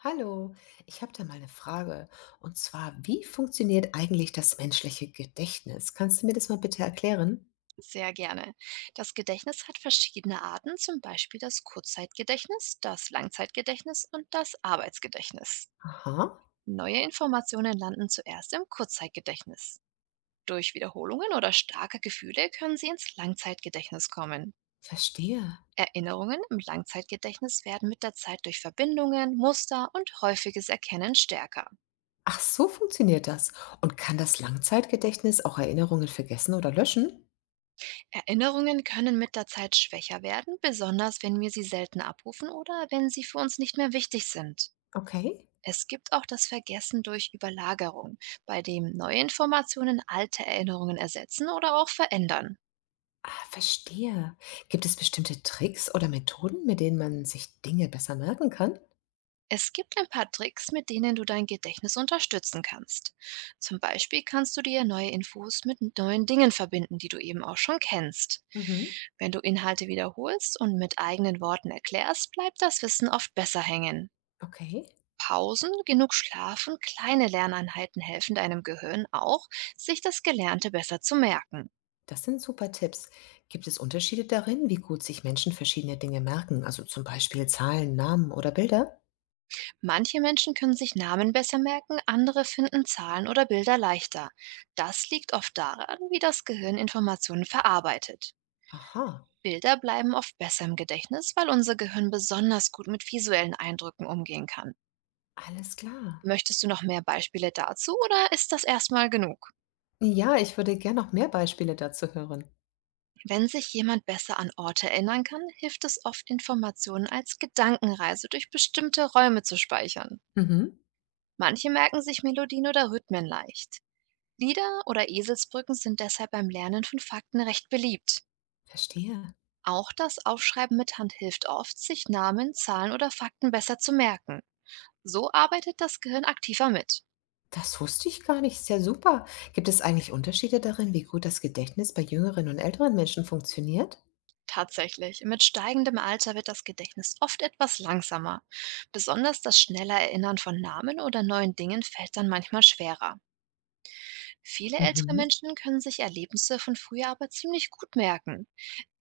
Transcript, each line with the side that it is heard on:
left: Hallo, ich habe da mal eine Frage. Und zwar, wie funktioniert eigentlich das menschliche Gedächtnis? Kannst du mir das mal bitte erklären?
right: Sehr gerne. Das Gedächtnis hat verschiedene Arten, zum Beispiel das Kurzzeitgedächtnis, das Langzeitgedächtnis und das Arbeitsgedächtnis.
left: Aha,
right: Neue Informationen landen zuerst im Kurzzeitgedächtnis. Durch Wiederholungen oder starke Gefühle können sie ins Langzeitgedächtnis kommen.
left: verstehe.
right: Erinnerungen im Langzeitgedächtnis werden mit der Zeit durch Verbindungen, Muster und häufiges Erkennen stärker.
left: Ach, so funktioniert das. Und kann das Langzeitgedächtnis auch Erinnerungen vergessen oder löschen?
right: Erinnerungen können mit der Zeit schwächer werden, besonders wenn wir sie selten abrufen oder wenn sie für uns nicht mehr wichtig sind.
left: Okay.
right: Es gibt auch das Vergessen durch Überlagerung, bei dem neue Informationen alte Erinnerungen ersetzen oder auch verändern.
left: Ah, verstehe. Gibt es bestimmte Tricks oder Methoden, mit denen man sich Dinge besser merken kann?
right: Es gibt ein paar Tricks, mit denen du dein Gedächtnis unterstützen kannst. Zum Beispiel kannst du dir neue Infos mit neuen Dingen verbinden, die du eben auch schon kennst.
left: Mhm,
right: Wenn du Inhalte wiederholst und mit eigenen Worten erklärst, bleibt das Wissen oft besser hängen.
left: okay.
right: Pausen, genug Schlaf und kleine Lerneinheiten helfen deinem Gehirn auch, sich das Gelernte besser zu merken.
left: Das sind super Tipps. Gibt es Unterschiede darin, wie gut sich Menschen verschiedene Dinge merken? Also zum Beispiel Zahlen, Namen oder Bilder?
right: Manche Menschen können sich Namen besser merken, andere finden Zahlen oder Bilder leichter. Das liegt oft daran, wie das Gehirn Informationen verarbeitet.
left: Aha,
right: Bilder bleiben oft besser im Gedächtnis, weil unser Gehirn besonders gut mit visuellen Eindrücken umgehen kann.
left: alles klar.
right: Möchtest du noch mehr Beispiele dazu oder ist das erstmal genug?
left: Ja, ich würde gern noch mehr Beispiele dazu hören.
right: Wenn sich jemand besser an Orte erinnern kann, hilft es oft, Informationen als Gedankenreise durch bestimmte Räume zu speichern.
left: Mhm,
right: Manche merken sich Melodien oder Rhythmen leicht. Lieder oder Eselsbrücken sind deshalb beim Lernen von Fakten recht beliebt.
left: verstehe.
right: Auch das Aufschreiben mit Hand hilft oft, sich Namen, Zahlen oder Fakten besser zu merken. So arbeitet das Gehirn aktiver mit.
left: Das wusste ich gar nicht. Ist ja super. Gibt es eigentlich Unterschiede darin, wie gut das Gedächtnis bei jüngeren und älteren Menschen funktioniert?
right: Tatsächlich, mit steigendem Alter wird das Gedächtnis oft etwas langsamer. Besonders das schnelle Erinnern von Namen oder neuen Dingen fällt dann manchmal schwerer. Viele ältere
left: Mhm,
right: Menschen können sich Erlebnisse von früher aber ziemlich gut merken.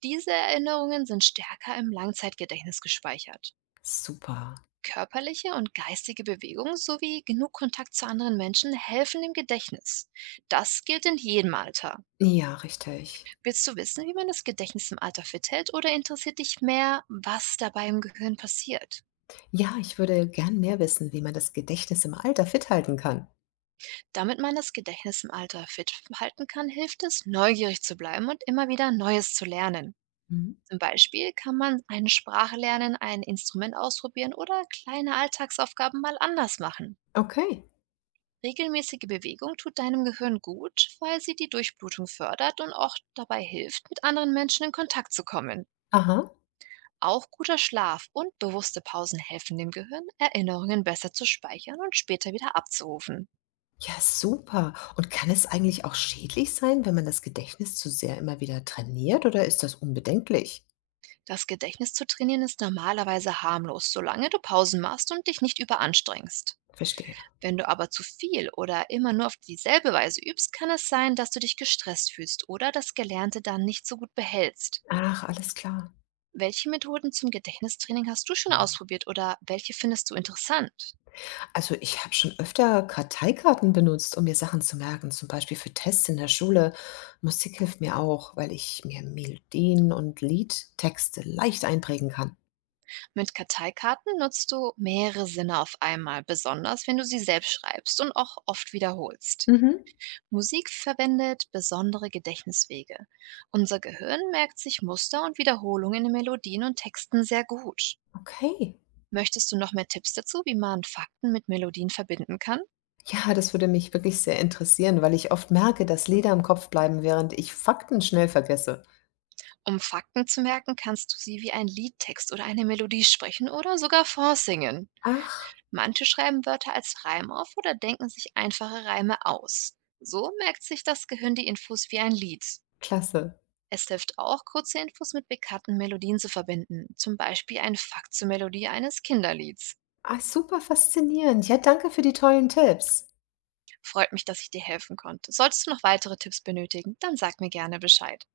right: Diese Erinnerungen sind stärker im Langzeitgedächtnis gespeichert.
left: super.
right: Körperliche und geistige Bewegung sowie genug Kontakt zu anderen Menschen helfen dem Gedächtnis. Das gilt in jedem Alter.
left: Ja, richtig.
right: Willst du wissen, wie man das Gedächtnis im Alter fit hält oder interessiert dich mehr, was dabei im Gehirn passiert?
left: Ja, ich würde gern mehr wissen, wie man das Gedächtnis im Alter fit halten kann.
right: Damit man das Gedächtnis im Alter fit halten kann, hilft es, neugierig zu bleiben und immer wieder Neues zu lernen.
left: Mhm.
right: Zum Beispiel kann man eine Sprache lernen, ein Instrument ausprobieren oder kleine Alltagsaufgaben mal anders machen.
left: Okay.
right: Regelmäßige Bewegung tut deinem Gehirn gut, weil sie die Durchblutung fördert und auch dabei hilft, mit anderen Menschen in Kontakt zu kommen.
left: Aha.
right: Auch guter Schlaf und bewusste Pausen helfen dem Gehirn, Erinnerungen besser zu speichern und später wieder abzurufen.
left: Ja, super. Und kann es eigentlich auch schädlich sein, wenn man das Gedächtnis zu sehr immer wieder trainiert, oder ist das unbedenklich?
right: Das Gedächtnis zu trainieren ist normalerweise harmlos, solange du Pausen machst und dich nicht überanstrengst.
left: Verstehe.
right: Wenn du aber zu viel oder immer nur auf dieselbe Weise übst, kann es sein, dass du dich gestresst fühlst oder das Gelernte dann nicht so gut behältst.
left: Ach, alles klar.
right: Welche Methoden zum Gedächtnistraining hast du schon ausprobiert oder welche findest du interessant?
left: Also ich habe schon öfter Karteikarten benutzt, um mir Sachen zu merken, zum Beispiel für Tests in der Schule. Musik hilft mir auch, weil ich mir Melodien und Liedtexte leicht einprägen kann.
right: Mit Karteikarten nutzt du mehrere Sinne auf einmal, besonders wenn du sie selbst schreibst und auch oft wiederholst.
left: Mhm.
right: Musik verwendet besondere Gedächtniswege. Unser Gehirn merkt sich Muster und Wiederholungen in Melodien und Texten sehr gut.
left: Okay.
right: Möchtest du noch mehr Tipps dazu, wie man Fakten mit Melodien verbinden kann?
left: Ja, das würde mich wirklich sehr interessieren, weil ich oft merke, dass Lieder im Kopf bleiben, während ich Fakten schnell vergesse.
right: Um Fakten zu merken, kannst du sie wie ein Liedtext oder eine Melodie sprechen oder sogar vorsingen.
left: Ach,
right: Manche schreiben Wörter als Reim auf oder denken sich einfache Reime aus. So merkt sich das Gehirn die Infos wie ein Lied.
left: klasse.
right: Es hilft auch, kurze Infos mit bekannten Melodien zu verbinden, zum Beispiel ein Fakt zur Melodie eines Kinderlieds.
left: Ah, super faszinierend. Ja, danke für die tollen Tipps.
right: Freut mich, dass ich dir helfen konnte. Solltest du noch weitere Tipps benötigen, dann sag mir gerne Bescheid.